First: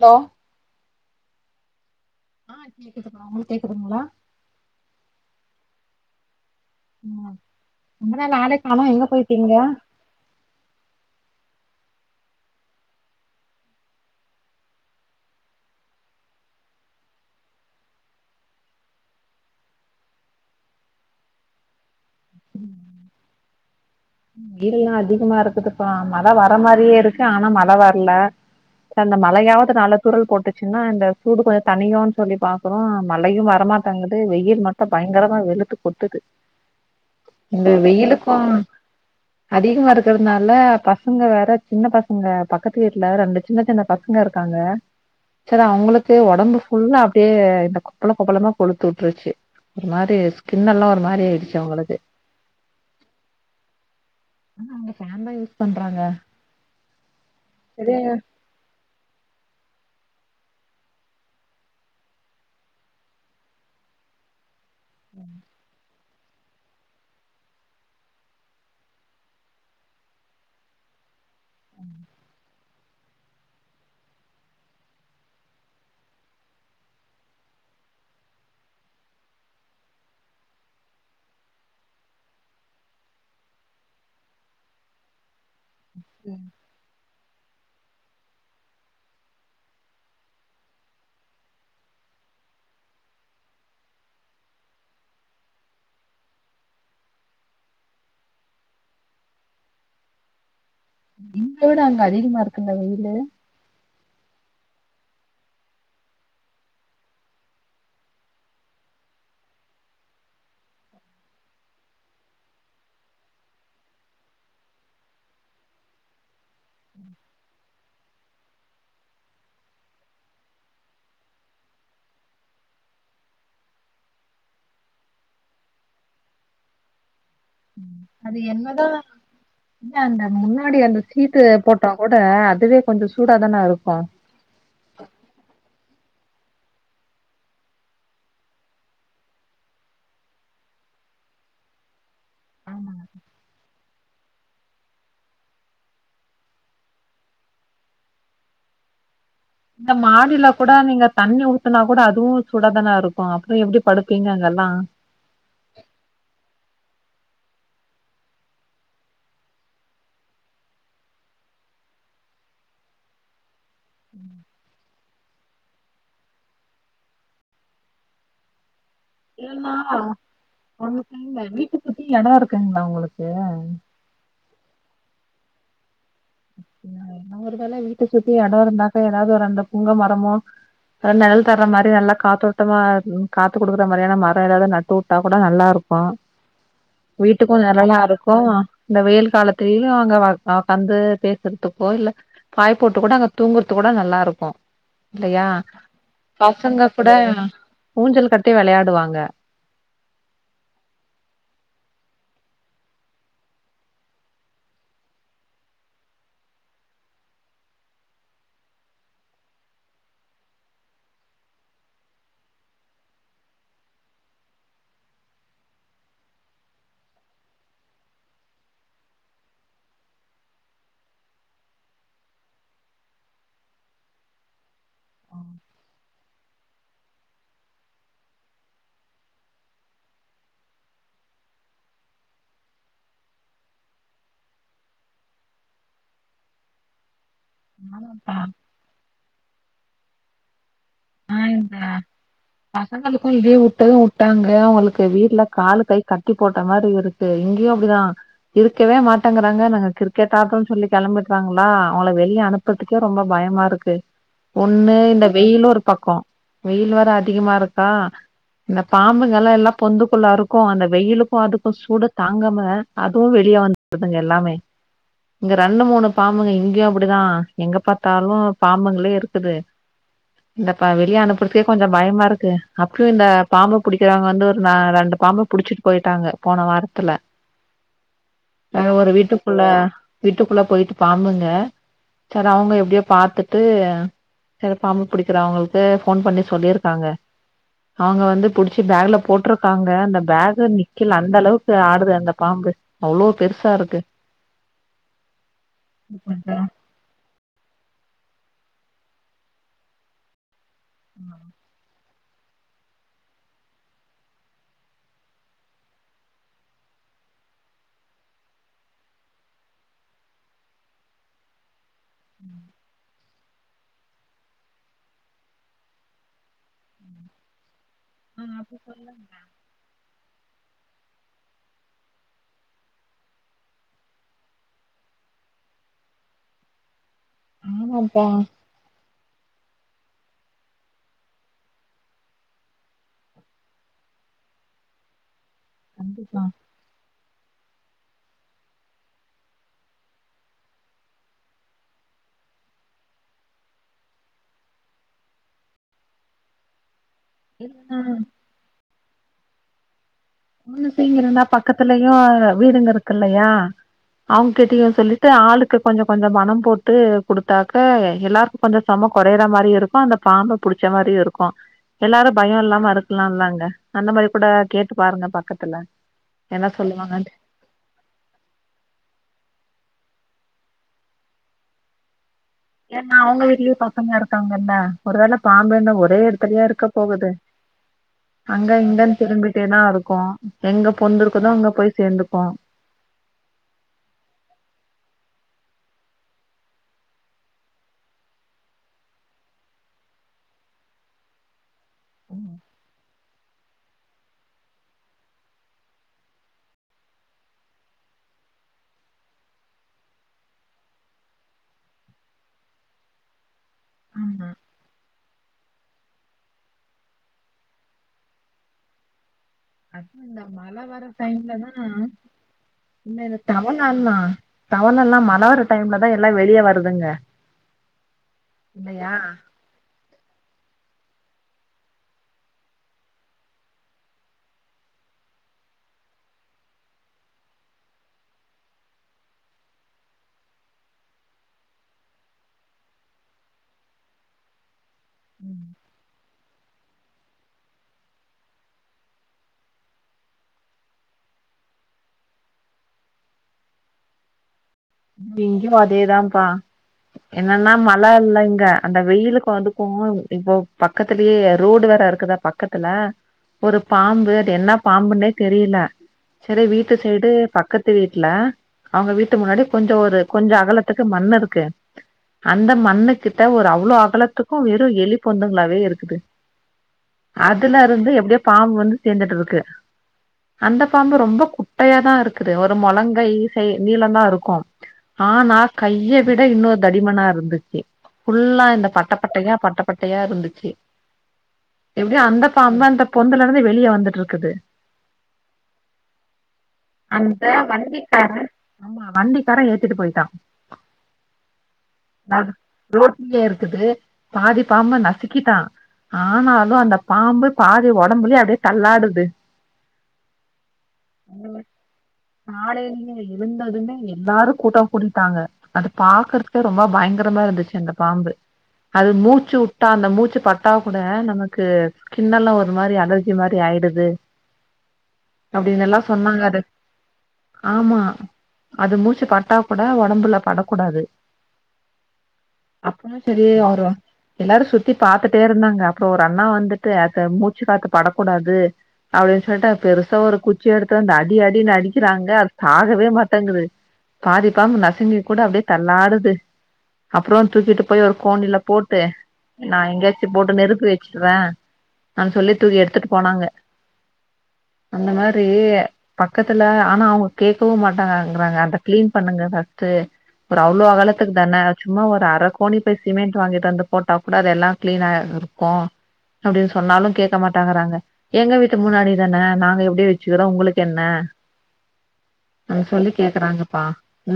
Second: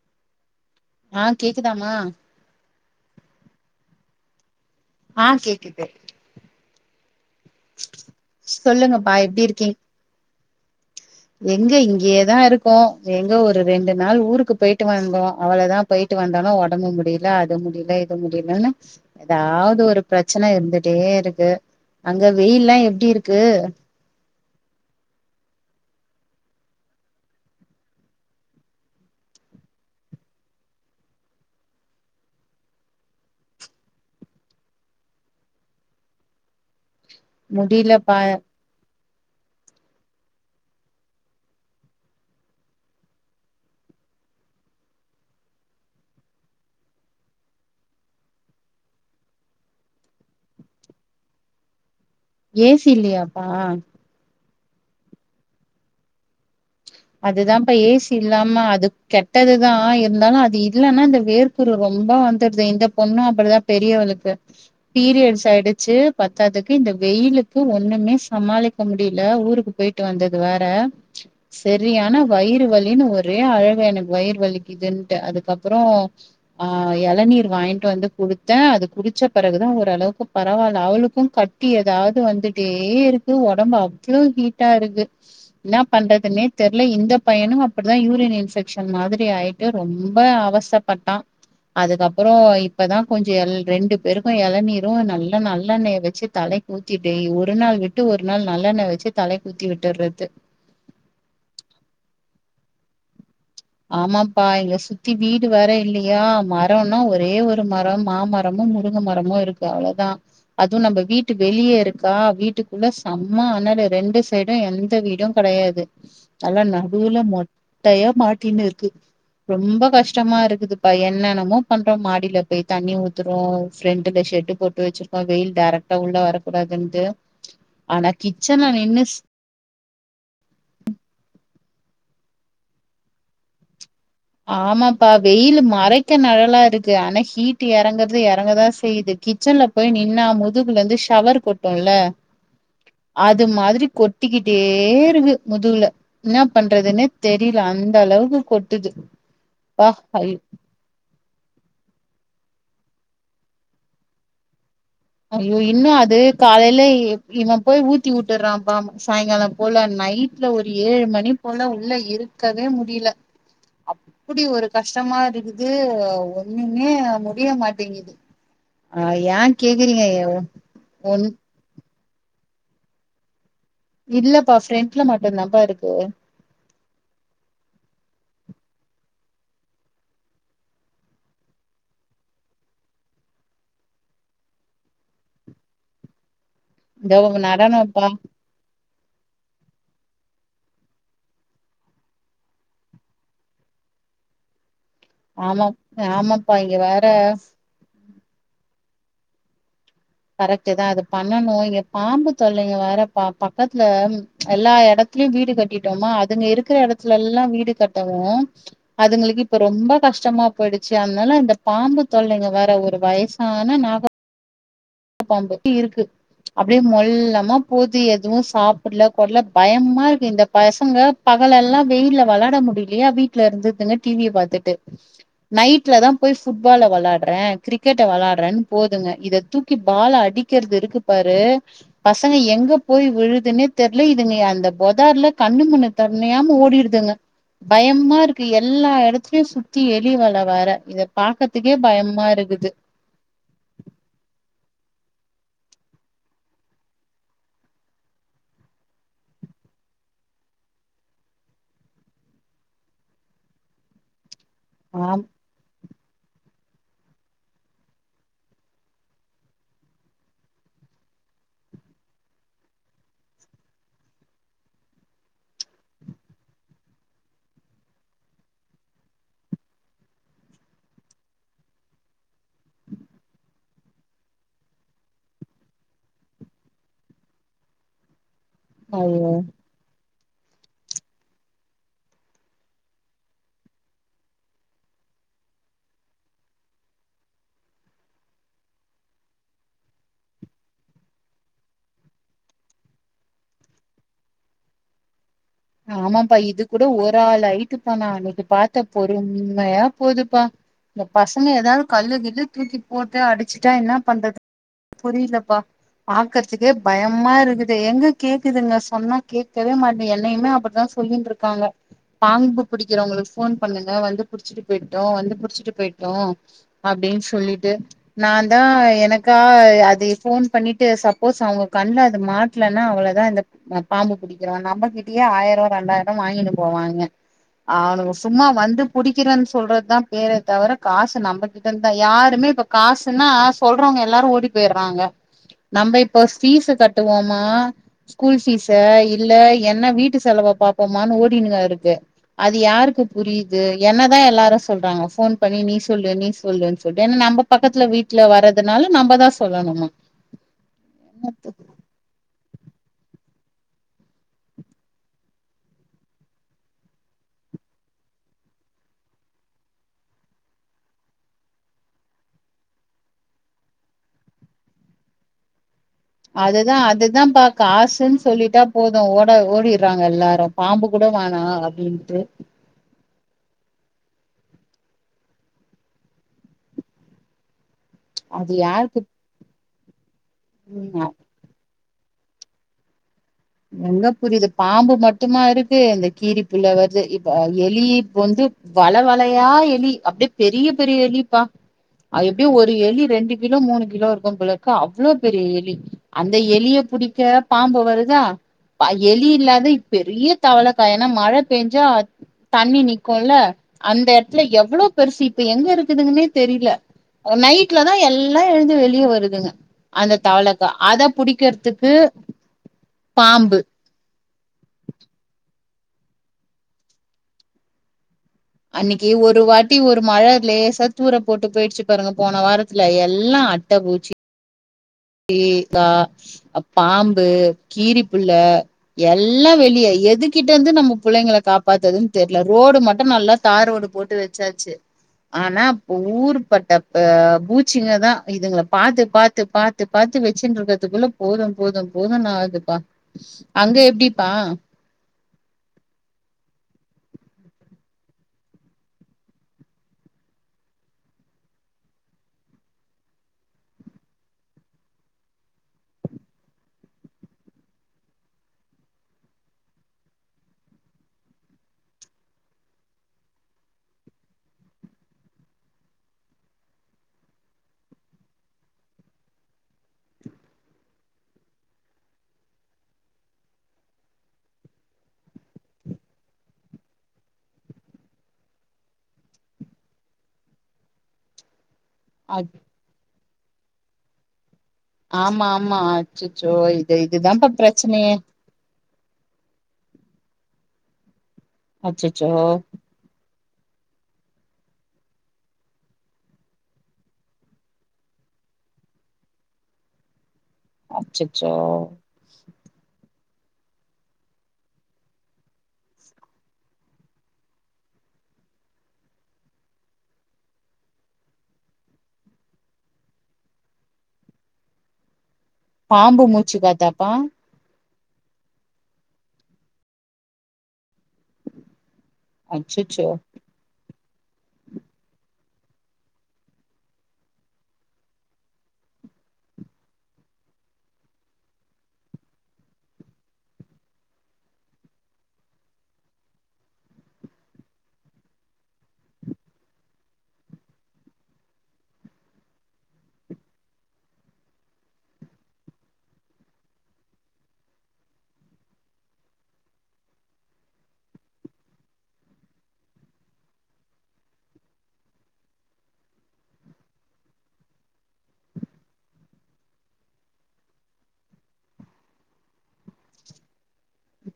Hello ஆ கேக்குதாமா ஆ கேக்குதுங்க உங்களுக்கு கேக்குதுங்களா ஆ கேக்குது ம் ரொம்ப நாளா ஆளே கானோ எங்க சொல்லுங்கப்பா எப்டி போய்டீங்க இருக்கீங் எங்க இங்கியேதா இருக்கோ எங்க ஒரு ரெண்டு நாள் ஊருக்கு போயிட்டு வாந்தோ அவளோதா போயிட்டு வந்தாலு ஒடம்பு முடில அது முடில இது முடிலன்னு ஏதாவது ஒரு பிரச்சன இருந்துட்டே இருக்கு அங்க வெயில்லா எப்டி இருக்கு வெயில்லா அதிகமா இருக்குதுப்பா மழ வர மாரியே இருக்கு ஆனா மழ வர்ல அந்த மழையாவது நால துறள் போட்டுச்சுன்னா இந்த சூடு கொஞ்சோ தனியுனு சொல்லி பாக்குறோ மழையு வரமாட் டங்கது வெயில் மட்டு பயங்கரமா வெளுத்து கொட்டுது இந்த முடியலப்பா வெயிலுக்கூ அதிகம் வறதுனால பசங்க வேற சின்ன பசங்க பக்கத்து வீட்டுல ரெண்டு சின்ன சின்ன பச ங்க இருக்காங்க சுலா அவங்களுக்கு உடம்பு ஃபுல்ல அப்டியே இந்த கொப்பள கொப்பளமா கொழுத்து விட்ருச்சு ஒரு மாரி ஸ்கின் எல்லா ஒரு மாரி ஆய்டுச்சு அவங்களுக்கு ஏ சி இல்லயாப்பா ஆ அவங்க ஃபேன் தா யூஸ் பண்றாங்க அதுதாப்பா இது ஏசி இல் தாமா அது கெட்டதுதா இருந்தாலு அது இல்லன்னா அந்த வேர்குரு ரொம்ப வந்துடுது இந்த பொண்ணு அப்புடிதா பெரியவளுக்கு பீரியட்ஸ் ஆயிடுச்சு பத்தாதுக்கு இந்த வெயிலுக்கு ஒண்ணுமே சமாளிக்க முடில ஊருக்கு போயிட்டு வந்தது வேற செரியான வயிறு வலின்னு ஒரே அழுக எனக்கு வயிறு வலிக்குதுன்ட்டு அதுக்கப்பறம் ஆஹ் இளநீர் வாங்கிட்டு வந்து குடுத்த அது குடிச்ச பிறகுதா ஓரளவுக்கு பரவாயில்ல அவளுக்கும் கட் ஏதாவது வந்துட்டே இருக்கு ஒடம்பு அவ்ளோ ஹீட்டா இருக்கு இன்னா பண்றது [unintelligible] தெர்ல இந்த பயனு அப்டி தா யூரின் இன்ஸ்பெக்ஷன் மாதிரி ஆயிட்டு ரொம்ப அவஸ்தபட்டா அதுக்கப்பறோ இப்பதா கொஞ்சோ ரெண்டு பேருக்கும் எளநீரும் நல்லா நல்லெண்ணெய் வச்சு தலை ஊத்திட்டே ஒரு நாள் விட்டு ஒரு நாள் நல்லெண்ணய் வச்சு தலைக்கு ஊத்தி விட்டுறது இங்க விட அங்க அதிகமா இருக்குங்க வெயிலு ஆமாப்பா இங்க சுத்தி வீடு வேர இல்லையா மரம்னா ஒரே ஒரு மரம் மாமர ரம்ம முருங்க மரமு இருக்கு அவ்ளோதா அதுவு நம்ம வீட்டு வெளியே இருக்கா வீட்டுக்குள்ள செம்ம அனலு ரெண்டு சைடும் எந்த வீடும் கெடையாது நல்லா நடுவுல மொட்டையா மாட்டினு இருக்கு ரொம்ப கஷ்டமா இருக்குதுப்பா என்னென்னமோ பண்றோ மாடியில போய் தண்ணி ஊத்துறோம் ஃப்ரெண்ட்ல ஷெட் போட்டு வச்சிருக்கோ வெயில் டேரக்டா உள்ள வரக்கூடாதுண்டு அது என்னதா இல்ல அந்த முன்னாடி அந்த சீட்டு போட்டா கூட அதுவே கொஞ்சோ சூடாதான இருக்கு ஆமாப்பா வெயில் மறைக்க நிழலா இருக்கு ஆனா ஹீட் இறங்குறது இறங்கதா செய்யுது கிச்சன்ல போய் நின்னா முதுகுல இருந்து ஷவர் கொட்டும்ல அது மாதிரி கொட்டிக்கிட்டே இருக்கு முதுகுல இன்ன பண்றதுன்னே தெரியல அந்த அளவுக்கு கொட்டுது இந்த ப்பா மாடில கூட நீங்க தண்ணி ஊத்துனா கூட அதுவு சூடாதான இருக்கும் அப்பற எப்டி படுப்பீங்க அங்கல்லா ஐயோ இன்னும் அது காலையில இவன் போய் ஊத்தி உட்டுறான்பா சாயங்காலம் போல நைட்ல ஒரு ஏழு மணி போல உள்ள இருக்கவே முடியல அப்டி ஒரு கஷ் கஷ்டமா இருக்குது ஒண்ணுமே முடிய மாட்டேங்குது அ ஏன் அம்மா கேக்குறீங்க ஒன் உங்களுக்கு வீட்ட சுத்தி எடம் இருக்குங்களா உங்களுக்கு இல்லப்பா ஃப்ரெண்ட்ல மட்டு தாப்பா இருக்கு ஒருதல்ல வீட்ட சுத்தி எட இருந்தாக்கா ஏதாவது ஒரு அந்த புங்க மரமோ அத நிழல் தர்ற மாரி நல்ல காத்தோட்டமா காத்து குடுக்குற மாதிரியான மரம் ஏதாவது நட்டு உட்டா கூட நல்லா இருக்கு [unintelligible] இந்த வீட்டுக்கும் நிழல்லா நடனம்ப்பா இருக்கும் இந்த வெயில் காலத்துலயு அங்க அ வந்து பேசுறதுக்கோ இல்ல பாய் போட்டு கூட அங்க தூங்கரதுக்கு கூட நல்லா இருக்கும் இல்லையா ஆமா ஆமாப்பா இங்க பசங்க வேற கூட ஊஞ்சல் கட்டி விளையாடுவாங்க கரெக்டு தா அது பண்ணனும் இங்க பாம்பு தொல்லைங்க வேற பக்கத்துல எல்லா இடத்துலயு வீடு கட்டிட்டோமா அதுங்க இருக்குற இடத்துல்லா வீடு கட்டவு அதுங்களுக்கு இப்ப ரொம்ப கஷ்டமா போயிடுச்சு அதனால இந்த பாம்பு தொல்லைங்க வேற ஒரு வயசான நாக [unintelligible] இருக்கு அப்டியே மொல்லமா போது எதுவும் சாப்படல கொள்ள பயமா இருக்கு இந்த பசங்க பகலெல்லா வெயில விளாட முடியலயா வீட்டுல இருந்திடுதுங்க டிவிய பார்த்துட்டு நைட்ல தான் போய் ஃபுட்பால் வெளாடுறே கிரிக்கெட்ட வெளாடுறேன்னு போதுங்க இத தூக் க்கி பால அடிக்கிறது இருக்கு பாரு பசங்க எங்க போய் விழுதுன்னே தெரியல இதுங்க அந்த பொதார்ல கண்ணு முண்ணு [unintelligible] ஓடிடுதுங்க பயமா ஆமாப்பா இருக்கு எல்லா எடத்துலயு சுத்தி எலி வல வேற பாக்கறதுக்கே பயமா இருக்குது எங்களுக்கும் லீவு விட்டதும் விட்டாங்க அவங்களுக்கு வீட்ல கால கை கட்டி போட்ட மாதிரி இருக்கு இங்கேயும் அப்டிதான் இருக்கவே மாட்டேங்கறாங்க நாங்க கிரிக்கெட் ஆட்ரோன்னு சொல்லி கெளம்பிட்ராங்களா அவங்கள வெளிய அனு பத்துக்கே ரொம்ப பயமா இருக்கு ஒண்ணு ஆம் இந்த வெயில் ஒரு பக்கோ வெயில் வேற அதிகமா இருக்கா இந்த பாம்புங்கல்லா எல்லா பொந்துக்குள்ள இருக்கு அந்த வெயிலுக்கு அதுக்கு சூடு தாங்காம அதுவு வெளிய வந் இதுங்க எல்லாமே இங்க ரெண்டு மூணு பாம்புங்க இங்கயு அப்டிதா எங்க பாத்தாலு பாம்புங்களே இருக்குது இந்தப்பா வெளிய அனு புடிச்சி கொஞ்சம் பயமா இருக்கு அப்பயும் இந்த பாம்பு பிடிக்கிறவங்க வந்து ஒரு ரெண்டு பாம்பு புடிச்சிட்டு போய்ட்டாங்க போன வாரத்துல எங்க ஒரு ஐயோ வீட்டுக்குள்ள வீட்டுக்குள்ள போயிட்டு பாம்புங்க சர் அவுங்க எப்டியோ பாத்துட்டு சரி பாம்பு புடிக்கிற அவங்களுக்கு போன் பண்ணி சொல்லியிருக்காங்க அவங்க வந்து புடிச்சு பேக்ல போட்ருக்காங்க அந்த பேக் நிக்கல அந்த அளவுக்கு ஆடுது அந்த பாம்பு அவ்ளோ பெருசா இருக்கு ஆமாப்பா அடடா. இது கூட ஒரு ஆள் அயிட்டுப்பா நா அன்னைக்கு பாத்த பொறுமையா போதுப்பா இந்த பசங்க ஏதாவது கல்லு கில்லு தூக்கி போட்டு அடிச்சுட்டா என்ன பண்றது [inaudible] புரியலப்பா பாக்கறதுக்கே பயமா இருக்குது எங்க கேக்குதுங்க சொன்னா கேட்கவே மாட்டே யுமே அப்டித்தான் சொல்லி இருக்காங்க பாம்பு புடிக்கிறவங்களு போன் பண்ணுங்க வந்து புடிச்சிட்டு போயிட்டும் வந்து புடிச்சிட்டு போயிட்டும் அப்டின்னு சொல்லிட்டு ஆ நான் தான் அப்ப சொல்லு எனக்கா அது போன் பண்ணி டு சப்போஸ் அவங்க கண்ல அது மாட்டலன்னா அவ்ளோதான் இந் பாம்பு புடிக்கிற நம்ம கிட் இங்கயே ஆயிரம் ரெண்டாயிரம் வாங்கினு போவாங்க அவனுங்க ஆமாப்பா சும்மா வந்து புடிக்கிறன்னு சொல்றது தான் பேர தவிர காசு நம்மகிட்ட தான் யாருமே இப்ப காசுன்னா ஆஸ் சொல்றவங்க எல்லாரு ஓடி போயட்றாங்க நம்ம இப்போ கண்டிப்பா ஃபீஸ் கட்டுவோமா ஸ்கூல் ஃபீஸ இல்ல என்ன வீட்டு செலவ பாப்போமானு ஓடினுங்க இருக்கு அது யாருக்கு புரியுது என்னதான் எல்லாரும் சொல்றாங்க போன் பண்ணி நீ சொல்லு நீ சொல்லு சொல்லிட்டு ஏன்னா நம்ம பக்கத்துல இல்லன்னா வீட்ல வர்றதுனால நம்மதா சொல்லணுமா உன்னு சீங் இருந்தா பக்கத்துலயு வீடுங்க இருக்கு இல்லையா அவுங் கிட்டயும் சொல்லிட்டு ஆளுக்கு கொஞ்ச கொஞ்ச பணம் போட்டு குடுத்தாக்கா எல்லா கொஞ்சம் செம குறையற மாதிரியும் இருக்கும் அந்த பாம்பை புடிச்ச மாரியும் இருக்கும் எல்லாரு பயோ இல்லாம இருக்கலால்லங்க அந்த மாரி கூட கேட்டு பாருங்க பக்கத்துல என்ன அதுதான் சொல்லுவாங்கன்னு அதுதான் பா காசுன்னு சொல்லிட்டா போதும் ஓட ஓடிடுறாங்க எல்லாரும் பாம்பு கூட வானாம் அப்டின்ட்டு ஏன்னா அவுங்க வீட்லயு பசங்க இருக்காங்கல்ல ஒரு வேளை பாம்புன ஒரே இடத்துலயேவா இருக்க போகுது அது அங்க யாருக்கு இங்கன்னு திரும்பிட்டே தான் இருக்கும் எங்க புரியுமா? பொந்திருக்குதோ அங்க போய் சேர்ந்துக்கும் நல்லா புரிது பாம்பு மட்டுமா இருக்கு இந்த கீரி புள்ள வருது இப்ப எலி இப்ப வந்து வளவளையா எலி அப்டியே பெரிய பெரிய எலிப்பா அது எப்டியு ஒரு எலி ரெண்டு கிலோ மூணு கிலோ இருக்கும் போலர்க்கு அவ்ளோ பெரிய எலி அந்த எலிய புடிக்க பாம்பு வருதா எலி இல்லாத பெரிய தவளைக்கா ஏன்னா மழ பேஞ்சா தண்ணி நிக்குல அந்த இடத்துல ஆமா எவ்ளோ பெருசு இப்ப எங்க இருக்குதுங்கன்னே தெரில நைட்லதா எல்லா எழுந்து வெளிய வருதுங்க அந்த அதுவு இந்த தவளதா மழ அத புடிக்கிற்துக்கு இன்னு இந்த தவங்ல்லா தவண எல்லா மழவர டைம்லதா எல்லா வெளிய வருதுங்க அன்னைக்கி இல்லையா ஒரு வார் குட்டி ஒரு மழ அது லேசா தூறல் போட்டு போயிடுச்சி பாருங்க போன வாரத்துல எல்லாம அட்ட பூச்சி இ தா அ பாம்பு கீரிப்புள்ள எல்லா வெளியா எதுகிட்ட இருந்து நம்ம புள்ளைங்க காப்பாத்தறதுன்னு தெர்ல ரோடு மட்டும் நல்லா தார் ரோடு போட்டு வெச்சாச்சி ஆனா ஊரு பட்ட பூச்சிங்க தா இதுங்கள பாத்து பாத்து பாத் பாத்து பாத்து வெச்சின் இருக்கறதுக்குள்ள போதும் போதும் போதுன்னு ஆகுதுப்பா அங்க எப்டிப்பா இங்கயு அதேதாம்பா என்னன்னா மழ இல்ல இங்க அந்த வெயிலுக்கு வந்துக்கும் இப்போ பக்கத்திலயே ரோடு வேற இருக்குதா பக்கத்துல ஒரு பாம்பு அது என்ன பாம்புன்னே தெரியில சரி வீட்டு சைடு பக்கத்து வீட்ல அவங்க வீட்டு முன்னாடி கொஞ்சோ ஒரு கொஞ்சோ அகலத்துக்கு மண் இருக்கு அந்த மண்ணு கிட்ட ஒரு அவ்ளோ அகலத்துக்கு வெறு எலி பொந்துங்களாவே இருக்குது அதுல இருந்து எப்டியோ பாம்பு வந்து சேந்துட்டு இருக்கு அந்த பாம்பு ரொம்ப குட்டையா தா இருக்குது ஒரு மொலங்கை சை நீளந்தா இருக்கு ஆனா கைய விட இன்னோ தடிமனா இருந்துச்சு ஃபுல்லா இந்த பட்டப்பட்டையா பட்டப்பட்டையா இருந்துச்சி எப்டியு அந்த பாம்புதா அந்த பொந்துல இருந்து வெளியே வந்துட்டு இருக்குது ஆமா ஆமா அச்சச்சோ இது இதுதான்ப்பா பெரச்சனயே ஆம்மா வண்டிகாரன் ஏத்திட்டு போயிட்டான் அச்சச்சோ ரோட்லயே இருக்குது பாதி பாம்ப நசுக்கிட்டா ஆனாலும் அந்த பாம்பு பாதி ஒடம்புலே அப்டியே தள்ளாடுது அச்சச்சோ காலையிலையே எழுந்ததுமே எல்லாரு கூட்டோ கூட்டிட்டாங்க அத பாக்கறதுக்கே ரொம்ப பயங்கரமா இருந்துச்சி அந்த பாம்பு அது மூச்சு உட்டா அந்த மூச்சு பட்டா கூட நமக்கு ஸ்கின் எல்லா ஒரு மாரி அலர்ஜி மாரி ஆயிடுது அப்டின்னு எல்லா பாம்பு சொன்னாங்க மூச்சு அது காத்தாப்பா ஆமா அது மூச்சி பட்டா கூட ஒடம்புல படக்கூடாது அச்சச்சோ அப்பனா செர் இதே ஆர்றதா எல்லாரு சுத்தி பாத்துட்டே இருந்தாங்க அப்போ ஒரு அண்ணா வந்துட்டு அத மூச்சு காத்து படக்கூடாது அப்டி சொல்டு பெருசா ஒரு குச்சி எடுத்து வந்து அடி அடி அடி கிறாங்க அது சாகவே மாட்டேங்குது பாதி பாம்பு நசுங்கி கூட அப்டியே தள்ளாடுது அப்றோ தூக்கிட்டு போய் ஒரு கோனில போட்டு நா எங்கேயாச்சி போட்டு நெருப்பு வெச்சுடுவை அ சொல்லி தூக்கி எடுத்துட்டு போனாங்க அந்த மாரி பக்கத்துல ஆனா அவுங்க கேட்கவு மாட்டாங்க சொல்ராங்க அத கிளீன் பண்ணுங்க ஃபஸ்ட்டு ஒரு அவ்ளோ அகலத்துக்கு தான சும்மா ஒரு அரை கோணி பை சிமெண்ட் வாங்கிட்டு வந்து போட்டா குட அதெல்லா கிளீனாயிருக் கோ அப்டின்னு சொன்னாலு கேட்க மாட்டாங்கறாங்க எங்க வீட்டு முன்னாடி தானே நாங்க எப்டியோ வெச்சிக்கிறோ உங்களுக்கு என்ன அ சொல்லி கேக்குறாங்கப்பா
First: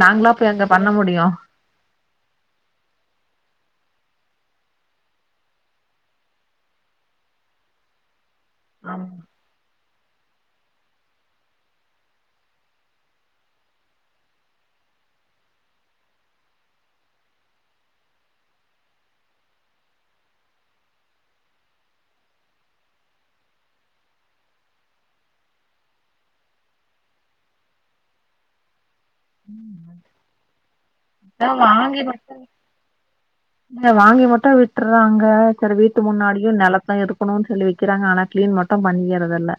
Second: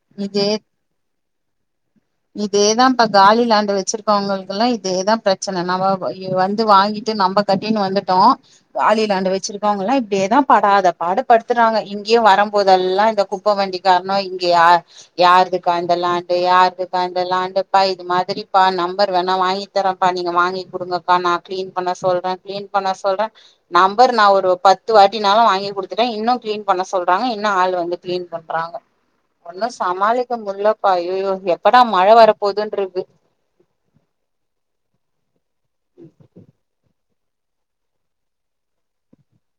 நாங்களா போய்அங்க பண்ண முடியும் இதேதாம்பா காலி லேண்ட் வெச்சிருக்கவங்களுக்கு எல்லாம் இதேதா பிரச்சன நம்போ இத வந்து வாங்கிட்டு நம்ம கட்டின்னு வந்துட்டோ காலி லேண்ட் வெச்சிருக்க இருக்கவங்கல்லா இப்டியேதா படாத படுத்துறாங்க இங்கயு வரும்போதெல்லா இந்த குப்ப வண்டி கார்னு இங்க யார் யாருதுக்கா இந்த லேண்டு யாருது பா இந்த லேண்ட்டுபா இது மாதிரிப்பா நம்பர் வேணா வாங்கி தரேப்பா நீங்க வாங்கி குடுங்க வா மா கிளீன் பண்ண சொல்ற கிளீன் பண்ண சொல்ற நம்பரு நா ஒரு பத்து வாட்டினாளும் வாங்கி குடுத்துட்டேன் இன்னும் கிளீன் பண்ண சொல்றாங்க இன்னு ஆள் வந்து கிளீன் பண்றாங்க ஒன்னும் சமாளிக்க முல்ல ஐய்யோ எப்படா மழ வரப்போதுன்றுக்கு இங்க வாங்கி மட்டு விட்டுறாங்க சரி வீட்டு முன்னாடியும் நெலத்தயும் இருக்கு போணும்னு சொல்லி வைக்கிறாங்க ஆனா கிளீன் மட்டும் பண்ணிக்கறதல்ல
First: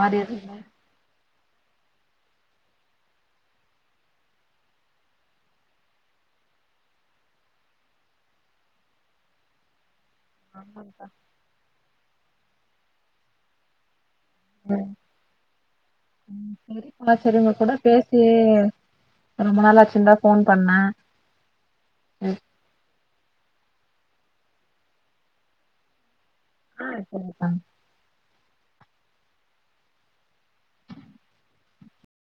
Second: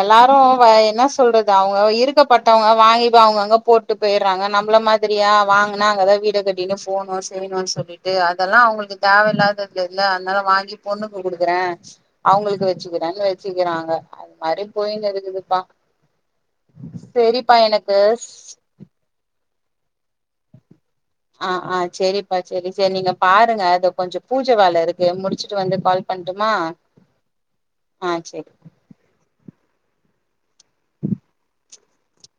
எல்லாரும் வை என்ன ஸ் சொல்றது அவங்க இருக்கப்பட்டவங்க வாங்கி அவங்கங்க போட்டு போய்டுறாங்க நம்மள மாதிரியா வாங்கினா அங்கதான் வீட கட் இங்க ஃபோனு செய்ணு சொல்லிட்டு அதெல்லாம் அவங்களுக்கு தேவயில்லாத தெர்ல அன்னால வாங்கி பொண்ணுக்கு குடுக்குறேன் அவங்களுக்கு வச்சுக்கிறே வச்சுக்கிறாங்க மாிம் போயங்கதுக்குதுப்பா சரி உங்க சரிப்பா கூட எனக்கு பேசி ரொம்ப நாள் ஆச்சிருந்தா ஃபோன் பண்ண ஆ ஆ செரிப்பா செரி சரி நீங்க பாருங்க இதோ கொஞ்சோ பூஜ வேல இருக்கு முடிச்சுட்டு வந்து கால் பண்டுமா ஆ செரி